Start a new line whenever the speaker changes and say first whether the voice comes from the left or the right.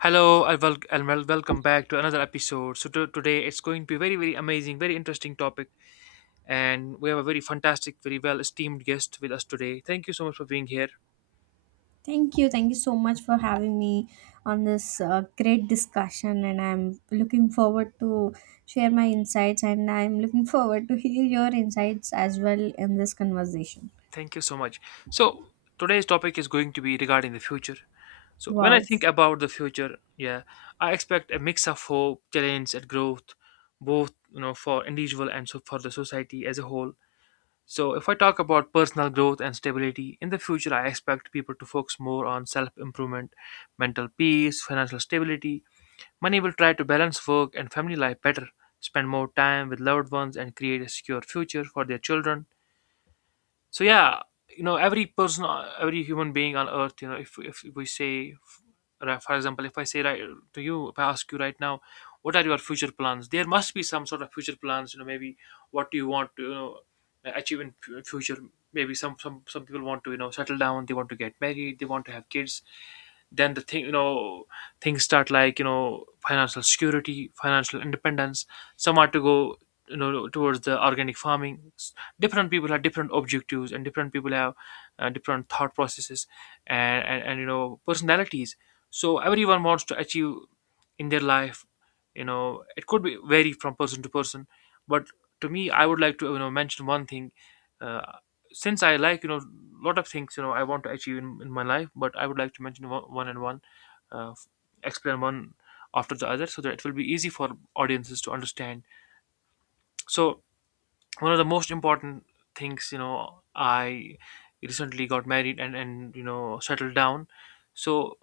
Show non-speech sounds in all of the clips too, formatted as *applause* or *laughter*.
left: Hello and wel- Welcome back to another episode. Today it's going to be very amazing, very interesting topic, and we have a very fantastic, very well esteemed guest with us today. Thank you so much for being here.
right: Thank you. Thank you so much for having me on this great discussion, and I'm looking forward to share my insights, and I'm looking forward to hear your insights as well in this conversation.
left: Thank you so much. So today's topic is going to be regarding the future. So when I
right: Wow.
left: think about the future, yeah, I expect a mix of hope, challenge, and growth, both you know for individual and so for the society as a whole. So, if I talk about personal growth and stability, in the future, I expect people to focus more on self improvement, mental peace, financial stability. Many will try to balance work and family life better, spend more time with loved ones, and create a secure future for their children so yeah. You know every person, every human being on earth, you know, if we say right, for example if I say right to you, if I ask you right now, what are your future plans, there must be some sort of future plans. You know, maybe what do you want to, you know, achieve in future? Maybe some people want to, you know, settle down, they want to get married, they want to have kids. Then the thing, you know, things start like, you know, financial security, financial independence. Some are to go, you know, towards the organic farming different people have different objectives and different people have different thought processes and you know personalities. So everyone wants to achieve in their life, you know, it could be vary from person to person. But to me I would like to, you know, mention one thing. uh, since I like, you know, lot of things, you know, I want to achieve in my life, but I would like to mention one, one and one, f- explain one after the other, so that it will be easy for audiences to understand. So one of the most important things, you know, I recently got married and you know settled down. So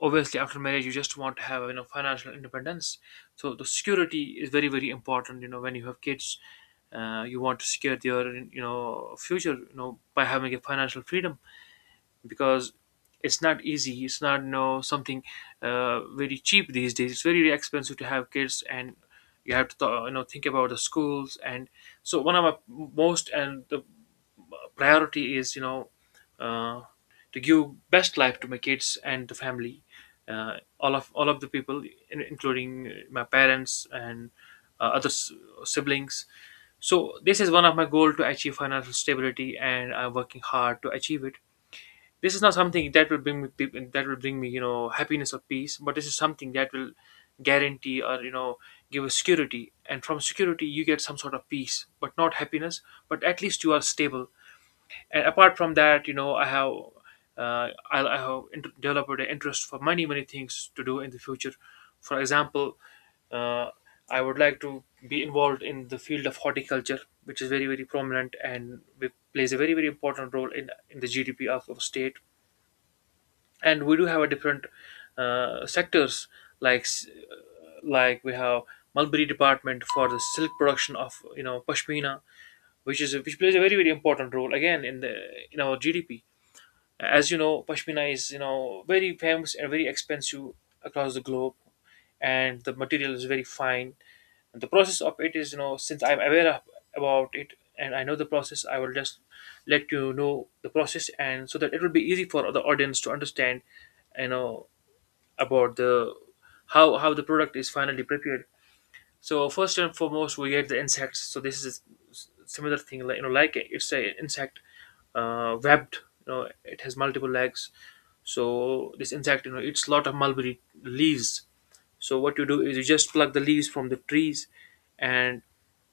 left: obviously after marriage you just want to have, you know, financial independence. So the security is very important. You know when you have kids. You want to secure your, you know, future, you know, by having a financial freedom, because it's not easy, it's not no something very cheap these days, it's very expensive to have kids, and you have to you know think about the schools. And so one of my most and the priority is, you know, uh, to give best life to my kids and the family, all of the people in, including my parents and uh, other s- siblings. So this is one of my goal, to achieve financial stability, and I'm working hard to achieve it. This is not something that will bring me that will bring me, you know, happiness or peace, but this is something that will guarantee, or you know, give a security, and from security you get some sort of peace, but not happiness, but at least you are stable. And apart from that, you know I have. I have developed an interest for many things to do in the future. For example, uh, I would like to be involved in the field of horticulture, which is very, very prominent and plays a very, very important role in the GDP of our state. And we do have a different sectors, like s- like we have mulberry department for the silk production of, you know, pashmina, which is which plays a very very important role again in the in our GDP. As you know pashmina is, you know, very famous and very expensive across the globe, and the material is very fine, and the process of it is, you know, since I'm aware of, about it, and I know the process, I will just let you know the process, and so that it will be easy for the audience to understand, you know, about the how the product is finally prepared. So first and foremost, we get the insects. So this is similar thing, like you know, like it's an insect webbed. You know, it has multiple legs. So this insect, you know, eats a lot of mulberry leaves. So what you do is you just pluck the leaves from the trees, and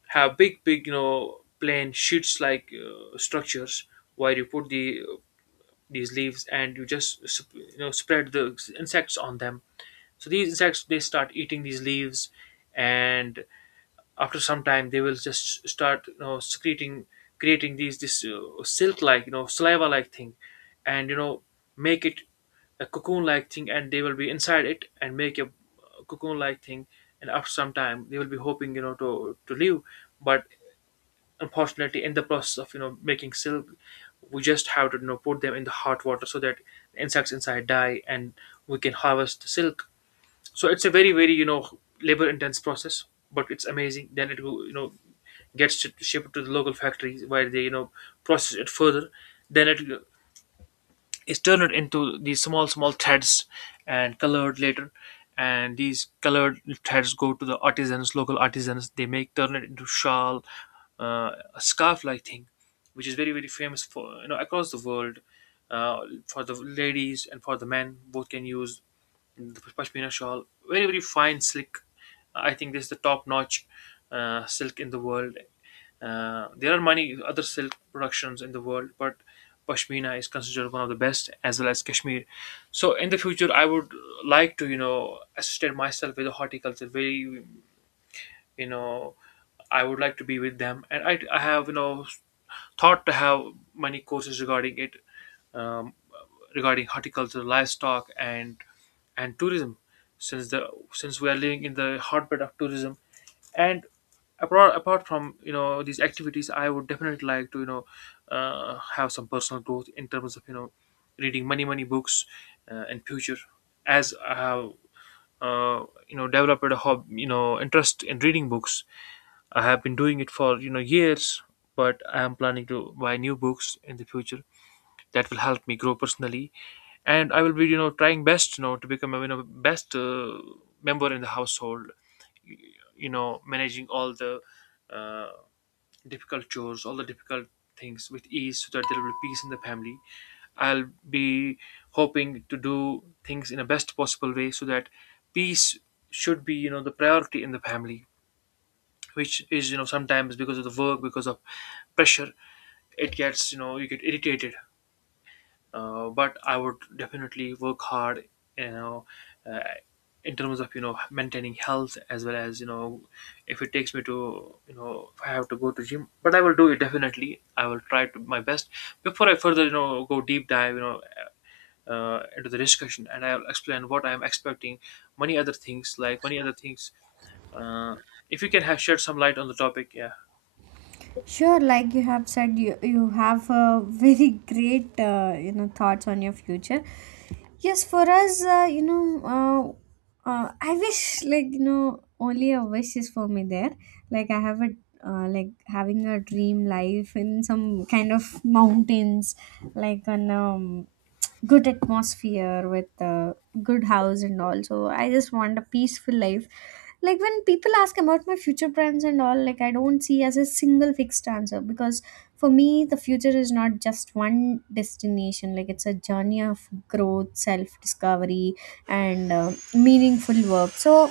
left: have big, you know, plain sheets like structures where you put the these leaves, and you just, you know, spread the insects on them. So these insects they start eating these leaves, and after some time they will just start, you know, secreting, creating these this silk like, you know, saliva like thing, and you know make it a cocoon like thing, and they will be inside it and make a cocoon like thing. And after some time they will be hoping, you know, to leave, but unfortunately in the process of, you know, making silk, we just have to, you know, put them in the hot water so that insects inside die and we can harvest the silk. So it's a very very, you know, labor intense process, but it's amazing. Then it will, you know, shipped to the local factories where they, you know, process it further. Then it is turned into these small threads and colored later, and these colored threads go to the artisans, local artisans, they make turn it into shawl, a scarf like thing, which is very very famous for, you know, across the world, uh, for the ladies and for the men, both can use the pashmina shawl, very very fine silk. I think this is the top notch silk in the world. There are many other silk productions in the world, but pashmina is considered one of the best, as well as Kashmir. So in the future, I would like to, you know, associate myself with the horticulture. Very, you know, I would like to be with them, and I have, you know, thought to have many courses regarding it, um, regarding horticulture, livestock, and tourism, since the since we are living in the hotbed of tourism. And apart from, you know, these activities, I would definitely like to, you know, have some personal growth in terms of, you know, reading many books in future. As I have you know developed a hob you know interest in reading books. I have been doing it for, you know, years, but I am planning to buy new books in the future that will help me grow personally. And I will be, you know, trying best, you know, to become a, you know, best member in the household, you, you know, managing all the uh, difficult chores, all the difficult things with ease, so that there will be peace in the family. I'll be hoping to do things in the best possible way, so that peace should be, you know, the priority in the family, which is, you know, sometimes because of the work, because of pressure, it gets, you know, you get irritated. But I would definitely work hard, you know, uh, in terms of, you know, maintaining health, as well as, you know, if it takes me to, you know, if I have to go to gym, but I will do it definitely. I will try to my best. Before I further, you know, go deep dive, you know, into the discussion, and I'll explain what I am expecting, many other things like many other things. Uh, if you can have shed some light on the topic, yeah,
right: Sure, like you have said, you have very great thoughts on your future. Yes, for us, I wish, like you know, only a wish is for me there. Like I have a like having a dream life in some kind of mountains, like on good atmosphere with a good house and all, so I just want a peaceful life. Like when people ask about my future plans and all, like I don't see as a single fixed answer, because for me the future is not just one destination. Like it's a journey of growth, self discovery, and meaningful work. So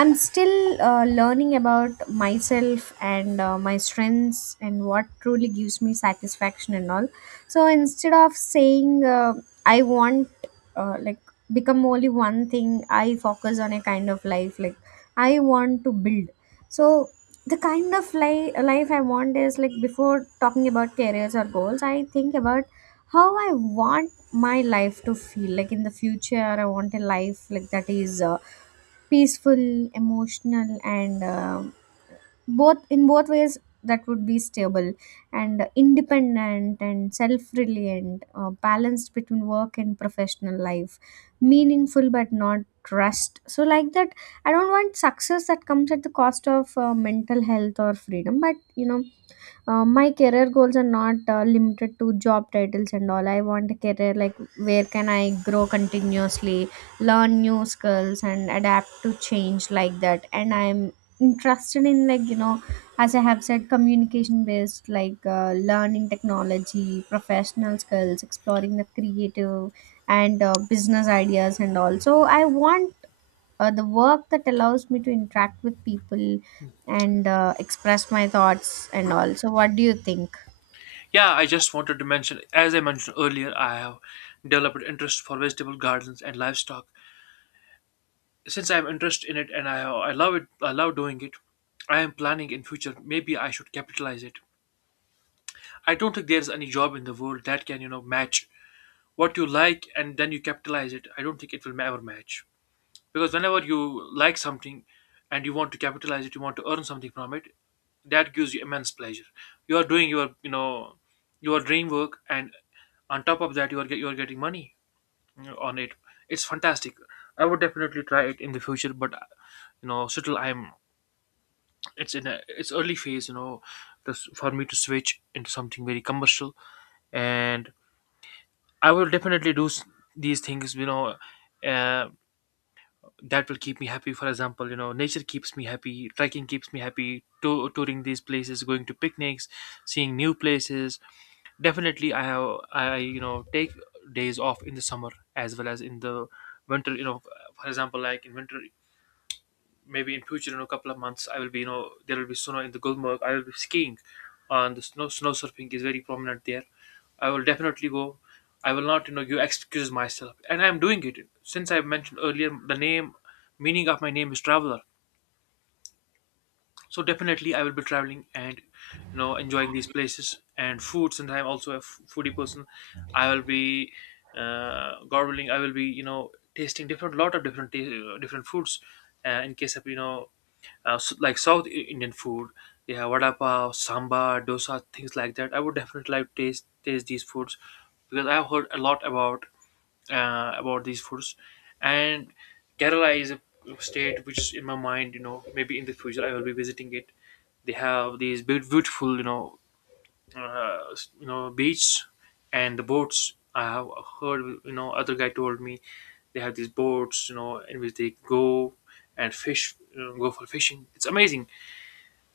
right: I'm still learning about myself and my strengths and what truly gives me satisfaction and all. So instead of saying I want like become only one thing, I focus on a kind of life, like I want to build. So the kind of life I want is like, before talking about careers or goals, I think about how I want my life to feel like in the future. I want a life like that is peaceful, emotional, and both in both ways, that would be stable and independent and self-reliant, balanced between work and professional life, meaningful but not rushed. So like that, I don't want success that comes at the cost of mental health or freedom. But you know, my career goals are not limited to job titles and all. I want a career like where can I grow continuously, learn new skills, and adapt to change like that. And I'm interested in, like you know, as I have said, communication based, like learning technology, professional skills, exploring the creative and business ideas and all. So I want the work that allows me to interact with people and express my thoughts and all. So, what do you think?
left: yeah. I just wanted to mention, as I mentioned earlier, I have developed interest for vegetable gardens and livestock, since I'm interested in it and I love it, I love doing it. I am planning in future maybe I should capitalize it. I don't think there's any job in the world that can, you know, match what you like and then you capitalize it. I don't think it will ever match, because whenever you like something and you want to capitalize it, you want to earn something from it, that gives you immense pleasure. You are doing your, you know, your dream work, and on top of that you are you are getting money, you know, on it. It's fantastic. I would definitely try it in the future, but still I'm it's in it's early phase, this, for me to switch into something very commercial. And I will definitely do these things, uh, that will keep me happy. For example, nature keeps me happy, trekking keeps me happy, touring these places, going to picnics, seeing new places. Definitely I take days off in the summer as well as in the winter, for example like in winter, maybe in future, in a couple of months, I will be, there will be snow in the Gulmarg. I will be skiing, and the snow surfing is very prominent there. I will definitely go. I will not, you know, you excuse myself, and I am doing it since I mentioned earlier. The name, meaning of my name is traveler. So definitely I will be traveling and enjoying these places and food. Since I'm also a foodie person, I will be gobbling. I will be, tasting different lot of different ta- different foods in case of, like south Indian food. They have vada pav, samba, dosa, things like that. I would definitely like to taste these foods because I've heard a lot about, about these foods. And Kerala is a state which in my mind, maybe in the future I will be visiting it. They have these beautiful, beach, and the boats. I have heard, other guy told me, they have these boats, in which they go and fish, go for fishing. It's amazing.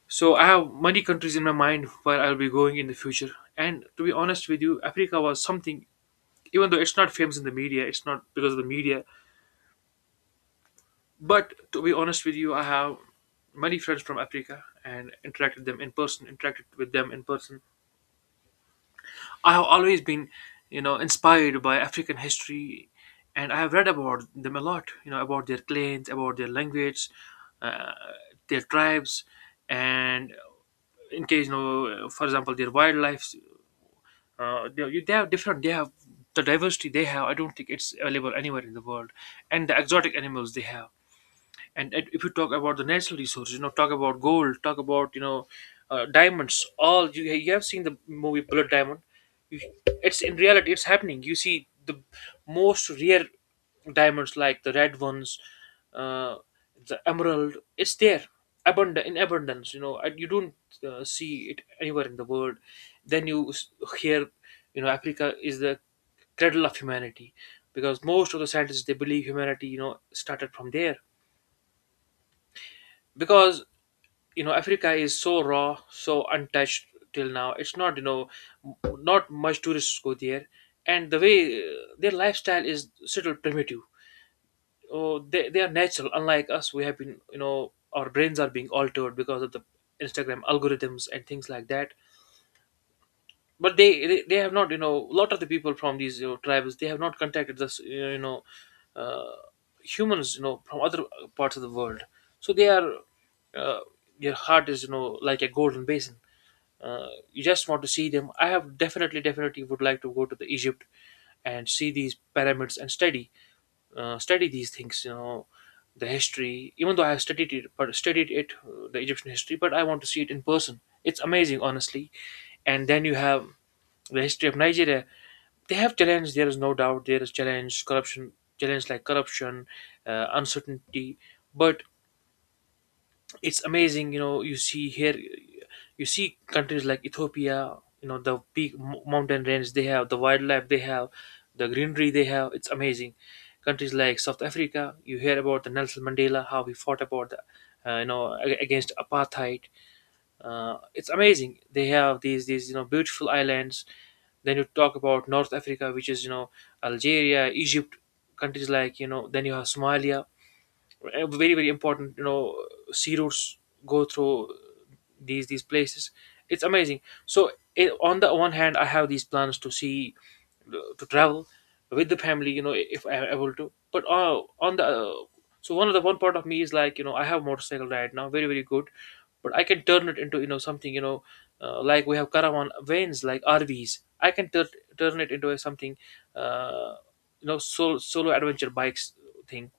left: So I have many countries in my mind where I'll be going in the future. And to be honest with you, Africa was something. Even though it's not famous in the media, it's not because of the media. But to be honest with you, I have many friends from Africa and interacted them in person, interacted with them in person. I have always been, inspired by African history, and I have read about them a lot. You know, about their clans, about their language, uh, their tribes, and in case, for example, their wildlife. They have different. They have the diversity they have. I don't think it's available anywhere in the world, and the exotic animals they have. And if you talk about the natural resources, talk about gold, talk about, diamonds. All you, you have seen the movie Bullet Diamond. You, it's in reality, it's happening. You see the most rare diamonds like the red ones, uh, the emerald. It's there, abundant, in abundance, and you don't see it anywhere in the world. Then you hear, Africa is the cradle of humanity, because most of the scientists they believe humanity, started from there. Because, Africa is so raw, so untouched. Till now it's not, not much tourists go there. And the way, their lifestyle is still primitive. Oh, they are natural. Unlike us, we have been, our brains are being altered because of the Instagram algorithms and things like that. But they they have not, a lot of the people from these, tribes, they have not contacted this, uh, humans, from other parts of the world. So they are, uh, their heart is, like a golden basin. Uh, you just want to see them. I have definitely would like to go to the Egypt and see these pyramids and study, study these things, the history. Even though I have studied it, but studied it, the Egyptian history, but I want to see it in person. It's amazing, honestly. And then you have the history of Nigeria. They have challenged. There is no doubt. There is challenge, corruption, challenge like corruption, uncertainty. But it's amazing. You know, you see here, you see countries like Ethiopia. You know, the peak mountain range they have, the wildlife they have, the greenery they have. It's amazing. Countries like South Africa, you hear about the Nelson Mandela, how he fought about the, against apartheid. Uh, it's amazing, they have these you know beautiful islands. Then you talk about north Africa, which is, Algeria, Egypt, countries like, then you have Somalia. Very very important, sea routes go through these places. It's amazing. So it, on the one hand I have these plans to see, to travel with the family, if I'm able to. But on the so one of the one part of me is like, I have motorcycle right now, very very good. But I can turn it into, something, like we have caravan vans like rvs. I can turn it into a something, uh, solo adventure bikes thing.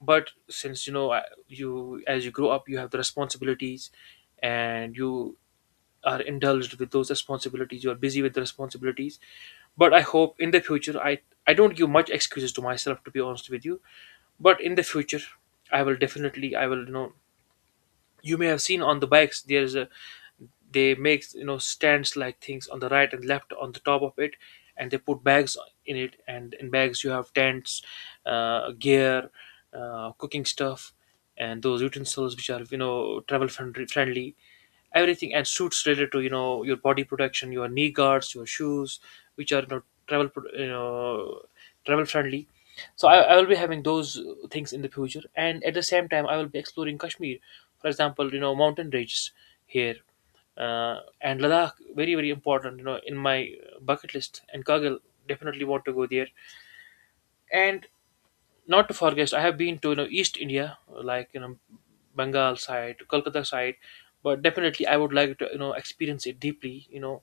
left: But since, you, as you grow up, you have the responsibilities, and you are indulged with those responsibilities, you are busy with the responsibilities. But I hope in the future I don't give much excuses to myself, to be honest with you. But in the future I will definitely, I will, you may have seen on the bikes there's a, they make, stands like things on the right and left on the top of it, and they put bags in it, and in bags you have tents, gear, cooking stuff, and those utensils which are, travel friendly. Everything, and suits related to, your body protection, your knee guards, your shoes, which are, travel travel friendly. So I will be having those things in the future. And at the same time, I will be exploring Kashmir, for example, mountain ranges here, and Ladakh, very very important, in my bucket list, and Kargil. Definitely want to go there. And not to forget, I have been to, east India, like, Bengal side, Kolkata side. But definitely I would like to, experience it deeply,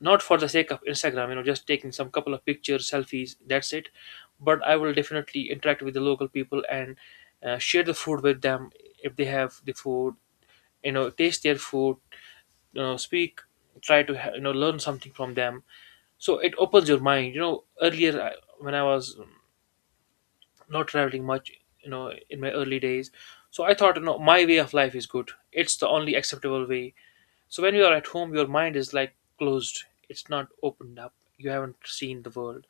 left: not for the sake of Instagram, just taking some couple of pictures, selfies, that's it. But I will definitely interact with the local people and, share the food with them, if they have the food, taste their food, speak, try to learn something from them. So it opens your mind, earlier, when I was not traveling much, in my early days, so I thought, my way of life is good, it's the only acceptable way. So when you are at home, your mind is like closed, it's not opened up, you haven't seen the world.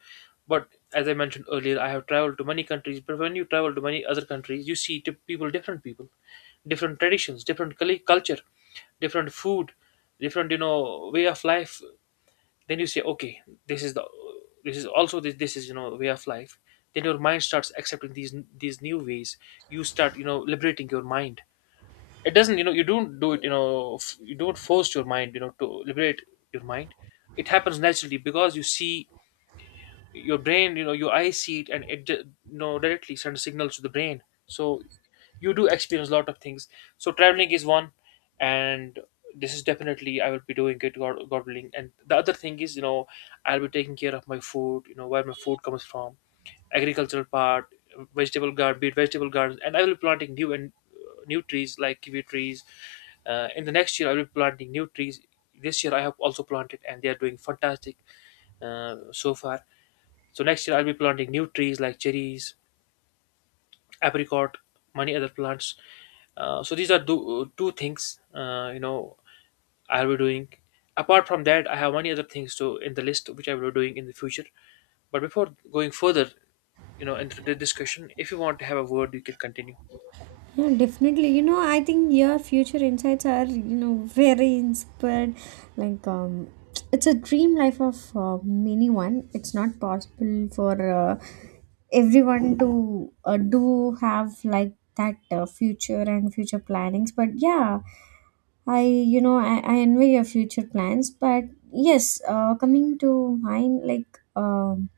left: But as I mentioned earlier, I have traveled to many countries, but when you travel to many other countries, you see people, different people, different traditions, different culture, different food, different, way of life. Then you say, okay, this is the, this is also this, is, way of life. Then your mind starts accepting these new ways. You start, liberating your mind. It doesn't, you don't do it, you don't force your mind, to liberate your mind. It happens naturally, because you see your brain, your eyes see it, and it directly sends signals to the brain. So you do experience a lot of things. So traveling is one, and this is definitely I will be doing it, God willing. And the other thing is, I'll be taking care of my food, where my food comes from, agricultural part, vegetable garden, be it vegetable gardens. And I will be planting new and, new trees like kiwi trees. Uh, in the next year I will be planting new trees. This year I have also planted and they are doing fantastic, so far. So next year I'll be planting new trees like cherries, apricot, many other plants. So these are two things, I'll be doing. Apart from that, I have many other things to in the list which I will be doing in the future. But before going further, into the discussion, if you want to have a word, you can continue.
right: Yeah, definitely. You know, I think your future insights are, you know, very inspired. Like, it's a dream life of anyone. It's not possible for everyone to do have like that future and future plannings. But yeah, I envy your future plans. But yes, coming to mine, like,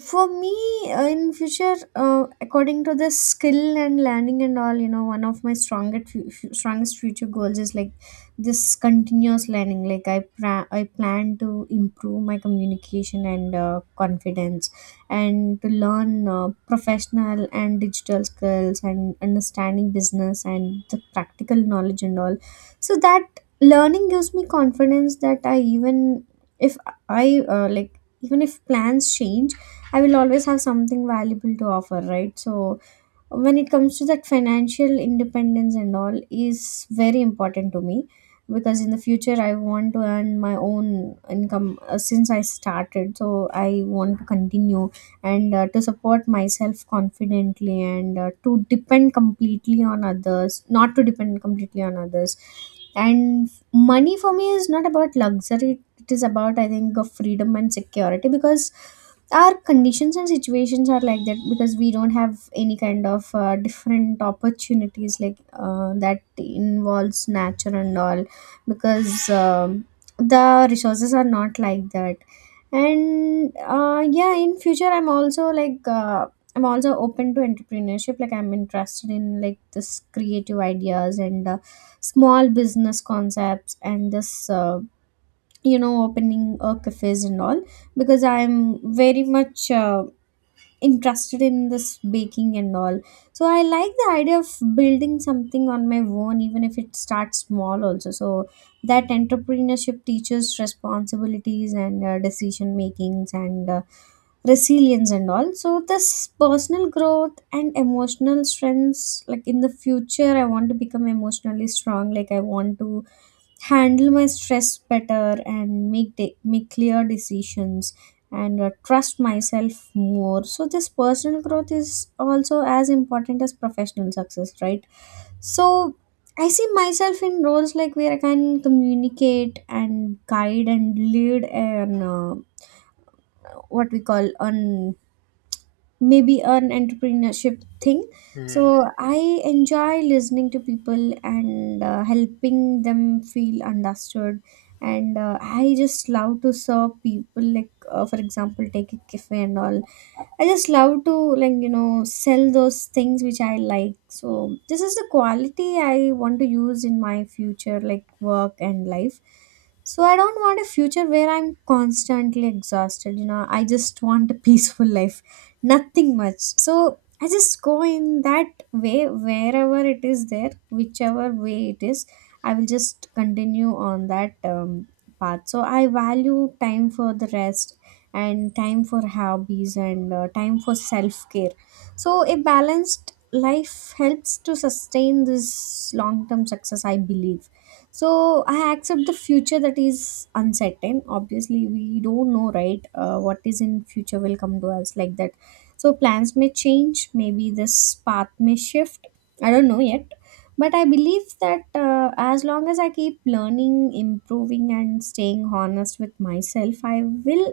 right: for me in future according to the skill and learning and all, you know, one of my strongest strongest future goals is like this continuous learning. Like I I plan to improve my communication and confidence and to learn professional and digital skills and understanding business and the practical knowledge and all, so that learning gives me confidence that I, even if I like, even if plans change, I will always have something valuable to offer, right? So when it comes to that, financial independence and all is very important to me, because in the future I want to earn my own income, since I started. So I want to continue and to support myself confidently and to depend completely on others, not to depend completely on others. And money for me is not about luxury. It is about, I think, of freedom and security, because our conditions and situations are like that, because we don't have any kind of different opportunities like that involves nature and all, because the resources are not like that. And yeah, in future I'm also like, I'm also open to entrepreneurship. Like I'm interested in like this creative ideas and small business concepts and this you know, opening cafes and all, because I'm very much interested in this baking and all. So I like the idea of building something on my own, even if it starts small also. So that entrepreneurship teaches responsibilities and decision makings and resilience and all. So this personal growth and emotional strengths, like in the future I want to become emotionally strong. Like I want to handle my stress better and make clear decisions and trust myself more. So this personal growth is also as important as professional success, right? So I see myself in roles like where I can communicate and guide and lead and what we call on, maybe an entrepreneurship thing. So
left: Hmm.
right: I enjoy listening to people and helping them feel understood, and I just love to serve people, like for example, take a cafe and all. I just love to, like you know, sell those things which I like. So this is the quality I want to use in my future, like work and life. So I don't want a future where I'm constantly exhausted, you know. I just want a *laughs* peaceful life, nothing much. So I just go in that way wherever it is there, whichever way it is. I will just continue on that path. So I value time for the rest and time for hobbies and time for self care. So, a balanced life helps to sustain this long term success, I believe. So, I accept the future that is uncertain. Obviously, we don't know, right? What is in future will come to us like that. So, plans may change, maybe this path may shift. I don't know yet, but I believe that as long as I keep learning, improving, and staying honest with myself, I will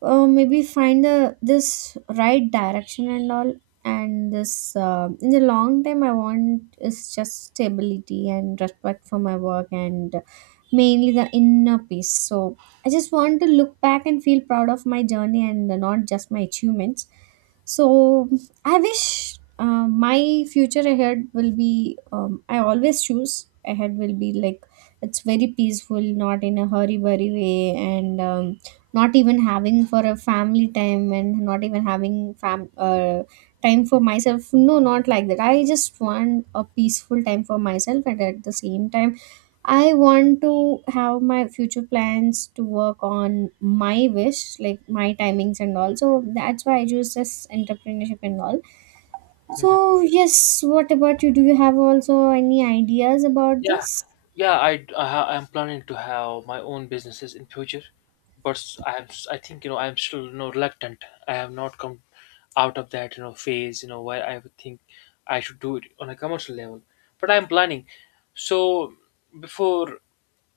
right: maybe find the this right direction and all. And this in the long time I want is just stability and respect for my work, and mainly the inner peace. So I just want to look back and feel proud of my journey and not just my achievements. So I wish my future ahead will be, I always choose ahead will be like, it's very peaceful, not in a hurry, worry way, and not even having for a family time and not even having fam time for myself. No, not like that. I just want a peaceful time for myself, and at the same time I want to have my future plans to work on my wish, like my timings and all. So that's why I choose this entrepreneurship and all. So yes, what about you? Do you have also any ideas about
left: Yeah,
right: this?
left: yeah. I'm planning to have my own businesses in future, but I am I think, I'm still, reluctant. I have not come out of that, phase, where I would think I should do it on a commercial level. But I'm planning. So before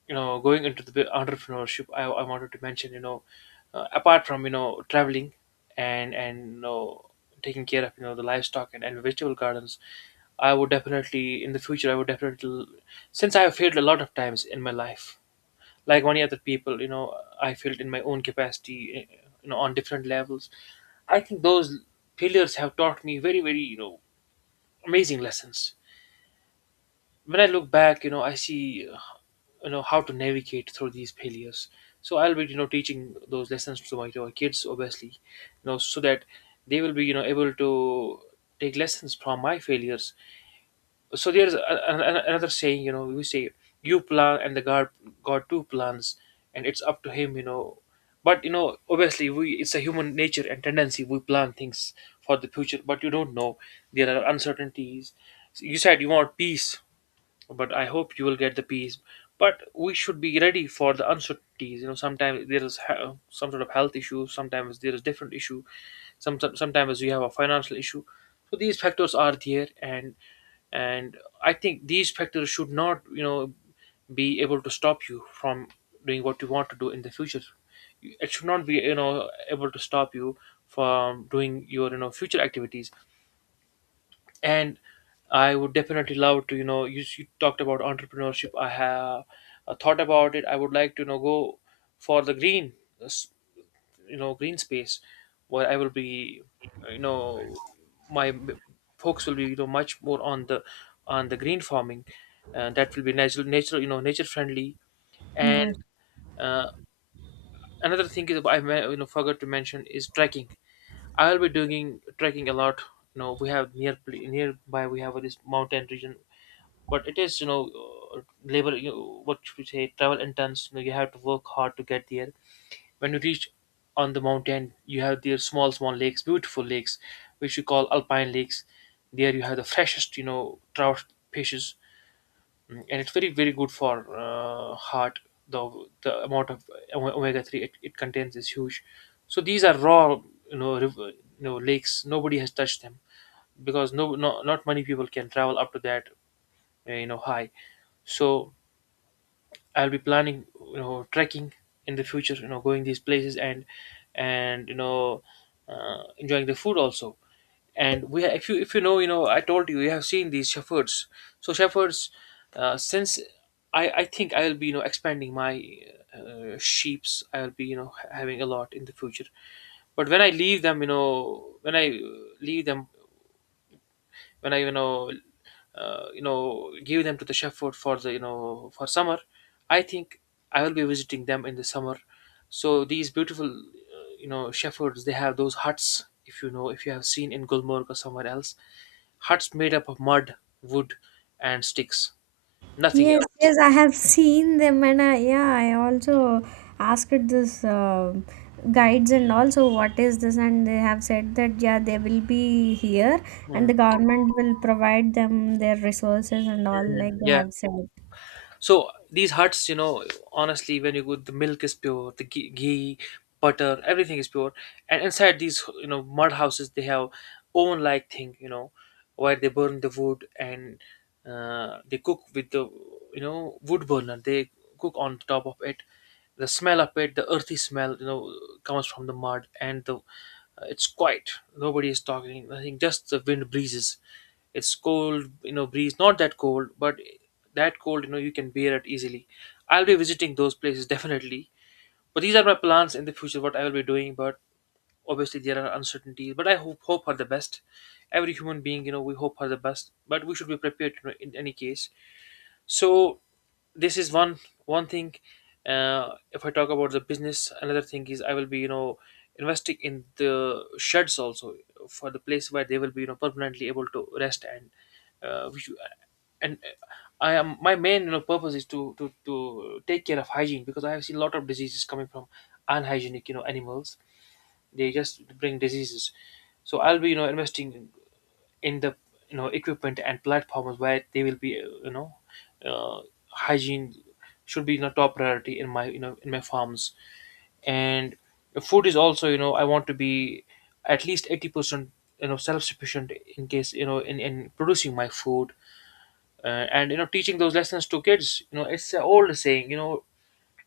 left: you know going into the entrepreneurship, I wanted to mention apart from traveling and taking care of the livestock and vegetable gardens. I would definitely, since I have failed a lot of times in my life like many other people, I failed in my own capacity, eh, on different levels. I think those failures have taught me very amazing lessons. When I look back, I see, how to navigate through these failures. So I'll be, teaching those lessons to my kids, obviously, so that they will be, able to take lessons from my failures. So there's another saying, we say, you plan and God too plans, and it's up to him, But obviously, we it's a human nature and tendency. We plan things for the future, but you don't know, there are uncertainties. You said you want peace, but I hope you will get the peace. But we should be ready for the uncertainties. You know, sometimes there is some sort of health issue. Sometimes there is different issue. Sometimes you have a financial issue. So these factors are there, and I think these factors should not, be able to stop you from doing what you want to do in the future. It should not be, able to stop you from doing your future activities. And I would definitely love to, you talked about entrepreneurship. I have a thought about it. I would like to, go for the green, s- you know, green space where I will be, uh, you know, my m- focus will be, much more on the green farming, and that will be nature friendly. And
right: Yeah.
left: uh, another thing is I forgot to mention is trekking. I'll be doing trekking a lot. You know, we have nearby. We have this mountain region, but it is, labor, what should we say, travel intense. You know, you have to work hard to get there. When you reach on the mountain, you have their small small lakes, beautiful lakes, which you call alpine lakes. There you have the freshest, trout fishes. Mm, and it's very good for heart. The the amount of omega 3 it contains is huge. So these are raw, river, lakes. Nobody has touched them because no, not many people can travel up to that high. So I'll be planning, trekking in the future. You know, going these places and enjoying the food also. And if you I told you, you have seen these shepherds. So shepherds, since I think I'll be, expanding my sheep's. I'll be, having a lot in the future. But when I leave them, you know, when I leave them, when I, give them to the shepherd for the, for summer. I think I will be visiting them in the summer. So these beautiful, shepherds, they have those huts, if you have seen in Gulmarg or somewhere else. Huts made up of mud, wood, and sticks, nothing
right: Yes,
left: else.
right: yes, I have seen them, and I, yeah, I also asked this guides and also what is this, and they have said that yeah, they will be here, and
left: Mm.
right: the government will provide them their resources and all, like they
left: Yeah.
right: have said.
left: So these huts, honestly, when you go, the milk is pure, the ghee, butter, everything is pure. And inside these, mud houses, they have oven-like thing, where they burn the wood and they cook with the, wood burner. They cook on top of it. The smell of it, the earthy smell, comes from the mud and the, it's quiet. Nobody is talking, nothing, just the wind breezes. It's cold, breeze, not that cold, but that cold, you can bear it easily. I'll be visiting those places definitely. But these are my plans in the future, what I will be doing. But obviously there are uncertainties, but I hope for the best. Every human being, we hope for the best, but we should be prepared, in any case. So this is one thing. If I talk about the business, another thing is I will be, investing in the sheds also, for the place where they will be, permanently able to rest. And uh, which- and uh, I am, my main, purpose is to take care of hygiene, because I have seen a lot of diseases coming from unhygienic, animals. They just bring diseases. So I'll be, investing in the, equipment and platforms where they will be, uh, hygiene should be, top priority in my, in my farms. And food is also, I want to be at least 80%, self sufficient, in case, in producing my food. And, teaching those lessons to kids, it's an old saying, you know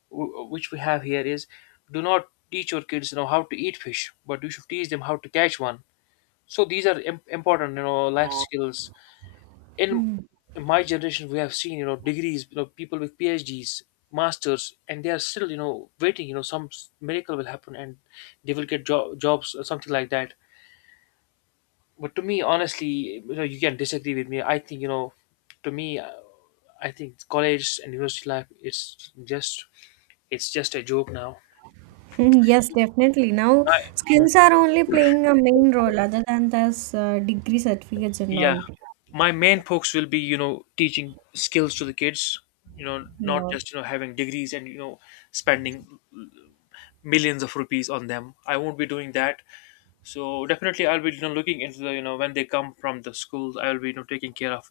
left: w- which we have here is, do not teach your kids, how to eat fish, but you should teach them how to catch one. So these are important, life skills. In
right: Mm. *laughs*
left: my generation, we have seen, degrees, people with PhDs, masters, and they are still, waiting, some miracle will happen and they will get jobs or something like that. But to me, honestly, you can disagree with me. I think, to me, I think college and university life is just, it's just a joke now.
right: Yes, definitely. Now,
left: I, Hmm.
right: skills are only playing a main role other than this degree certificates and
left: Yeah,
right: all.
left: my main focus will be, teaching skills to the kids, not
right: Yeah.
left: just, having degrees and, spending millions of rupees on them. I won't be doing that. So definitely, I'll be, looking into the, when they come from the schools, I'll be, taking care of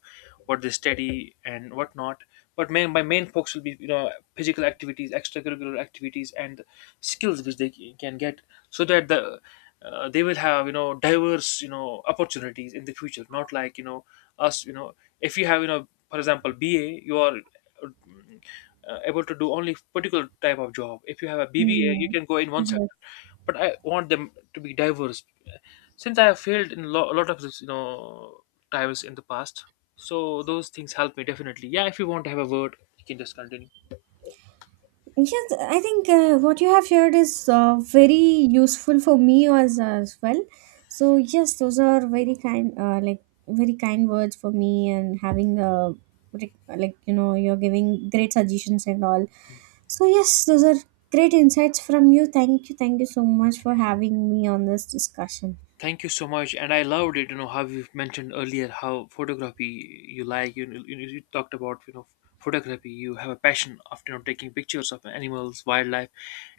left: what they study and whatnot. But main my main focus will be, physical activities, extracurricular activities, and skills which they can get, so that the, they will have, diverse, opportunities in the future. Not like, us. If you have, for example BA, you are, able to do only particular type of job. If you have a BBA, you
right: Mm.
left: can go in one sector.
right: Yes.
left: But I want them to be diverse. Since I have failed in a lot of this, times in the past, so those things help me definitely. Yeah, if you want to have a word, you can just continue.
right: Yes, I think what you have shared is very useful for me as well. So yes, those are very kind, like very kind words for me, and having a like you know, you're giving great suggestions and all. So yes, those are great insights from you. Thank you, thank you so much for having me on this discussion.
left: Thank you so much, and I loved it. You know how you mentioned earlier how photography you like. You talked about, photography. You have a passion of, taking pictures of animals, wildlife.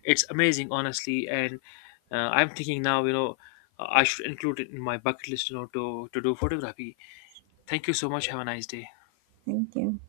left: It's amazing, honestly. And I'm thinking now, I should include it in my bucket list. You know, to do photography. Thank you so much. Have a nice day.
right: Thank you.